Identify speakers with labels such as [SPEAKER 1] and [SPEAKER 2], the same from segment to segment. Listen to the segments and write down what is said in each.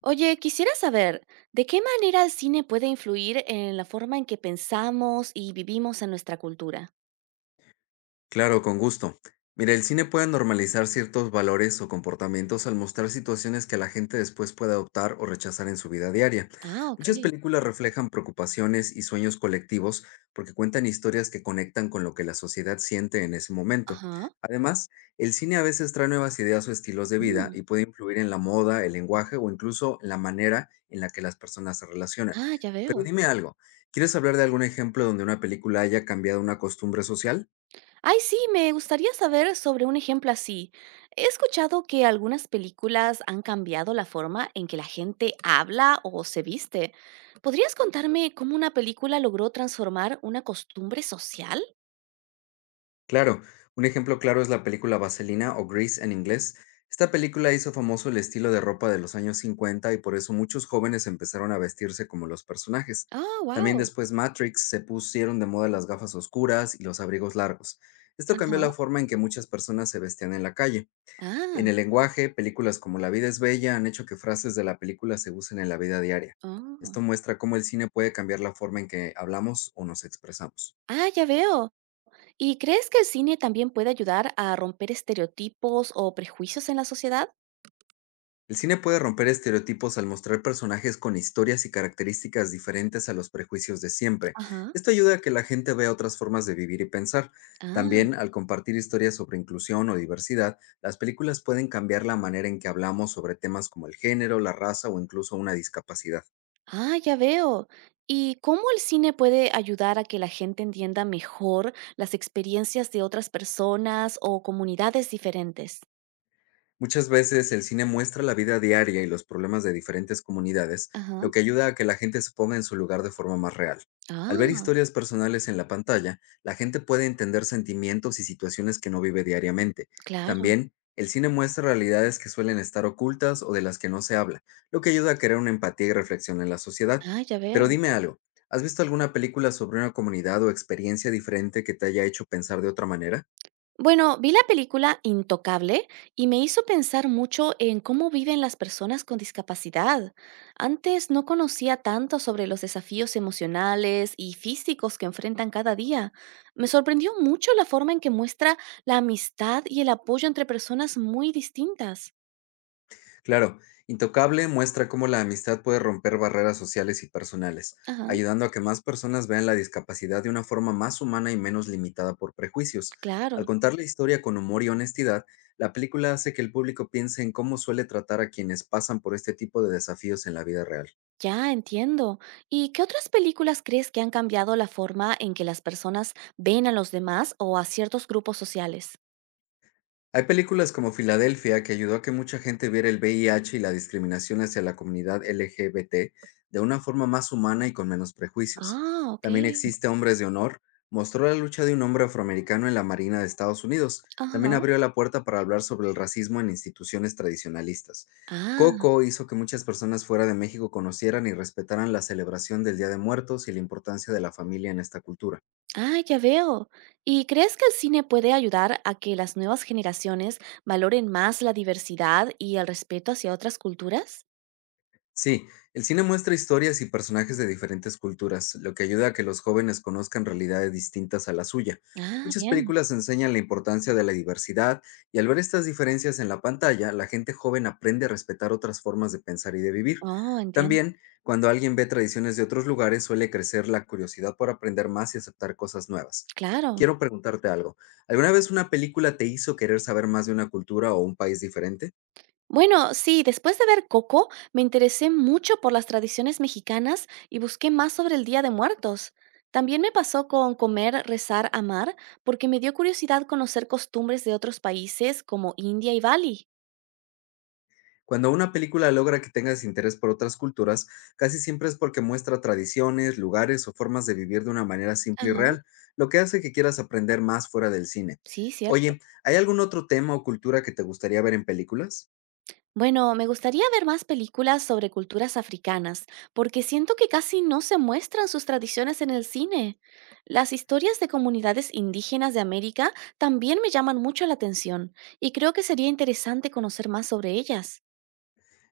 [SPEAKER 1] Oye, quisiera saber, ¿de qué manera el cine puede influir en la forma en que pensamos y vivimos en nuestra cultura?
[SPEAKER 2] Claro, con gusto. Mira, el cine puede normalizar ciertos valores o comportamientos al mostrar situaciones que la gente después puede adoptar o rechazar en su vida diaria.
[SPEAKER 1] Ah, ok.
[SPEAKER 2] Muchas películas reflejan preocupaciones y sueños colectivos porque cuentan historias que conectan con lo que la sociedad siente en ese momento.
[SPEAKER 1] Ajá.
[SPEAKER 2] Además, el cine a veces trae nuevas ideas o estilos de vida
[SPEAKER 1] Mm,
[SPEAKER 2] y puede influir en la moda, el lenguaje o incluso la manera en la que las personas se relacionan.
[SPEAKER 1] Ah, ya
[SPEAKER 2] Pero
[SPEAKER 1] veo.
[SPEAKER 2] dime algo, ¿quieres hablar de algún ejemplo donde una película haya cambiado una costumbre social?
[SPEAKER 1] Ay, sí, me gustaría saber sobre un ejemplo así. He escuchado que algunas películas han cambiado la forma en que la gente habla o se viste. ¿Podrías contarme cómo una película logró transformar una costumbre social?
[SPEAKER 2] Claro, un ejemplo claro es la película Vaselina o Grease en inglés. Esta película hizo famoso el estilo de ropa de los años 50 y por eso muchos jóvenes empezaron a vestirse como los personajes.
[SPEAKER 1] Ah,
[SPEAKER 2] También,
[SPEAKER 1] wow.
[SPEAKER 2] después Matrix, se pusieron de moda las gafas oscuras y los abrigos largos. Esto cambió
[SPEAKER 1] Ajá.
[SPEAKER 2] la forma en que muchas personas se vestían en la calle.
[SPEAKER 1] Ah,
[SPEAKER 2] En el lenguaje, películas como La vida es bella han hecho que frases de la película se usen en la vida diaria.
[SPEAKER 1] oh.
[SPEAKER 2] Esto muestra cómo el cine puede cambiar la forma en que hablamos o nos expresamos.
[SPEAKER 1] Ah, ya veo. ¿Y crees que el cine también puede ayudar a romper estereotipos o prejuicios en la sociedad?
[SPEAKER 2] El cine puede romper estereotipos al mostrar personajes con historias y características diferentes a los prejuicios de siempre.
[SPEAKER 1] Ajá.
[SPEAKER 2] Esto ayuda a que la gente vea otras formas de vivir y pensar.
[SPEAKER 1] Ah,
[SPEAKER 2] También, al compartir historias sobre inclusión o diversidad, las películas pueden cambiar la manera en que hablamos sobre temas como el género, la raza o incluso una discapacidad.
[SPEAKER 1] ah, ya veo. ¿Y cómo el cine puede ayudar a que la gente entienda mejor las experiencias de otras personas o comunidades diferentes?
[SPEAKER 2] Muchas veces el cine muestra la vida diaria y los problemas de diferentes comunidades,
[SPEAKER 1] Ajá.
[SPEAKER 2] lo que ayuda a que la gente se ponga en su lugar de forma más real. Al ver
[SPEAKER 1] Ah,
[SPEAKER 2] historias personales en la pantalla, la gente puede entender sentimientos y situaciones que no vive diariamente.
[SPEAKER 1] claro.
[SPEAKER 2] También, el cine muestra realidades que suelen estar ocultas o de las que no se habla, lo que ayuda a crear una empatía y reflexión en la sociedad.
[SPEAKER 1] Ah, ya
[SPEAKER 2] Pero
[SPEAKER 1] veo.
[SPEAKER 2] dime algo, ¿has visto alguna película sobre una comunidad o experiencia diferente que te haya hecho pensar de otra manera?
[SPEAKER 1] Bueno, vi la película Intocable y me hizo pensar mucho en cómo viven las personas con discapacidad. Antes no conocía tanto sobre los desafíos emocionales y físicos que enfrentan cada día. Me sorprendió mucho la forma en que muestra la amistad y el apoyo entre personas muy distintas.
[SPEAKER 2] Claro, Intocable muestra cómo la amistad puede romper barreras sociales y personales,
[SPEAKER 1] Ajá,
[SPEAKER 2] ayudando a que más personas vean la discapacidad de una forma más humana y menos limitada por prejuicios.
[SPEAKER 1] claro.
[SPEAKER 2] Al contar la historia con humor y honestidad, la película hace que el público piense en cómo suele tratar a quienes pasan por este tipo de desafíos en la vida real.
[SPEAKER 1] Ya entiendo. ¿Y qué otras películas crees que han cambiado la forma en que las personas ven a los demás o a ciertos grupos sociales?
[SPEAKER 2] Hay películas como Filadelfia, que ayudó a que mucha gente viera el VIH y la discriminación hacia la comunidad LGBT de una forma más humana y con menos prejuicios.
[SPEAKER 1] Ah, ok.
[SPEAKER 2] También existe Hombres de Honor, mostró la lucha de un hombre afroamericano en la Marina de Estados Unidos. También
[SPEAKER 1] Ajá.
[SPEAKER 2] abrió la puerta para hablar sobre el racismo en instituciones tradicionalistas.
[SPEAKER 1] Ah,
[SPEAKER 2] Coco hizo que muchas personas fuera de México conocieran y respetaran la celebración del Día de Muertos y la importancia de la familia en esta cultura.
[SPEAKER 1] ah, ya veo. ¿Y crees que el cine puede ayudar a que las nuevas generaciones valoren más la diversidad y el respeto hacia otras culturas?
[SPEAKER 2] Sí, el cine muestra historias y personajes de diferentes culturas, lo que ayuda a que los jóvenes conozcan realidades distintas a la suya.
[SPEAKER 1] Ah,
[SPEAKER 2] Muchas
[SPEAKER 1] bien.
[SPEAKER 2] películas enseñan la importancia de la diversidad, y al ver estas diferencias en la pantalla, la gente joven aprende a respetar otras formas de pensar y de vivir.
[SPEAKER 1] Oh, entiendo.
[SPEAKER 2] También, cuando alguien ve tradiciones de otros lugares, suele crecer la curiosidad por aprender más y aceptar cosas nuevas.
[SPEAKER 1] Claro.
[SPEAKER 2] Quiero preguntarte algo. ¿Alguna vez una película te hizo querer saber más de una cultura o un país diferente?
[SPEAKER 1] Bueno, sí, después de ver Coco, me interesé mucho por las tradiciones mexicanas y busqué más sobre el Día de Muertos. También me pasó con Comer, Rezar, Amar, porque me dio curiosidad conocer costumbres de otros países como India y Bali.
[SPEAKER 2] Cuando una película logra que tengas interés por otras culturas, casi siempre es porque muestra tradiciones, lugares o formas de vivir de una manera simple y
[SPEAKER 1] Ajá,
[SPEAKER 2] real, lo que hace que quieras aprender más fuera del cine.
[SPEAKER 1] sí, cierto.
[SPEAKER 2] Oye, ¿hay algún otro tema o cultura que te gustaría ver en películas?
[SPEAKER 1] Bueno, me gustaría ver más películas sobre culturas africanas, porque siento que casi no se muestran sus tradiciones en el cine. Las historias de comunidades indígenas de América también me llaman mucho la atención, y creo que sería interesante conocer más sobre ellas.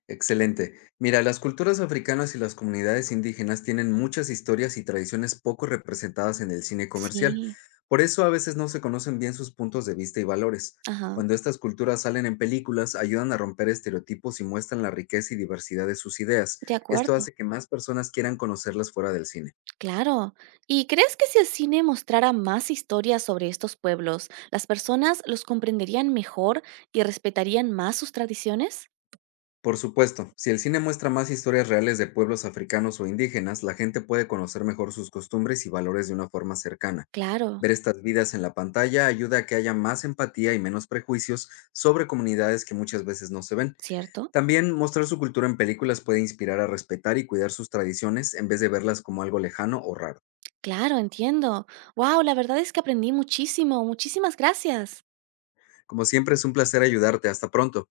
[SPEAKER 2] Excelente. Mira, las culturas africanas y las comunidades indígenas tienen muchas historias y tradiciones poco representadas en el cine comercial.
[SPEAKER 1] Sí,
[SPEAKER 2] Por eso a veces no se conocen bien sus puntos de vista y valores.
[SPEAKER 1] ajá,
[SPEAKER 2] Cuando estas culturas salen en películas, ayudan a romper estereotipos y muestran la riqueza y diversidad de sus ideas.
[SPEAKER 1] de
[SPEAKER 2] Esto
[SPEAKER 1] acuerdo,
[SPEAKER 2] hace que más personas quieran conocerlas fuera del cine.
[SPEAKER 1] claro. ¿Y crees que si el cine mostrara más historias sobre estos pueblos, las personas los comprenderían mejor y respetarían más sus tradiciones?
[SPEAKER 2] Por supuesto, si el cine muestra más historias reales de pueblos africanos o indígenas, la gente puede conocer mejor sus costumbres y valores de una forma cercana.
[SPEAKER 1] Claro,
[SPEAKER 2] Ver estas vidas en la pantalla ayuda a que haya más empatía y menos prejuicios sobre comunidades que muchas veces no se ven.
[SPEAKER 1] ¿cierto?
[SPEAKER 2] También, mostrar su cultura en películas puede inspirar a respetar y cuidar sus tradiciones en vez de verlas como algo lejano o raro.
[SPEAKER 1] Claro, entiendo. Wow, la verdad es que aprendí muchísimo. Muchísimas gracias.
[SPEAKER 2] Como siempre, es un placer ayudarte. Hasta pronto.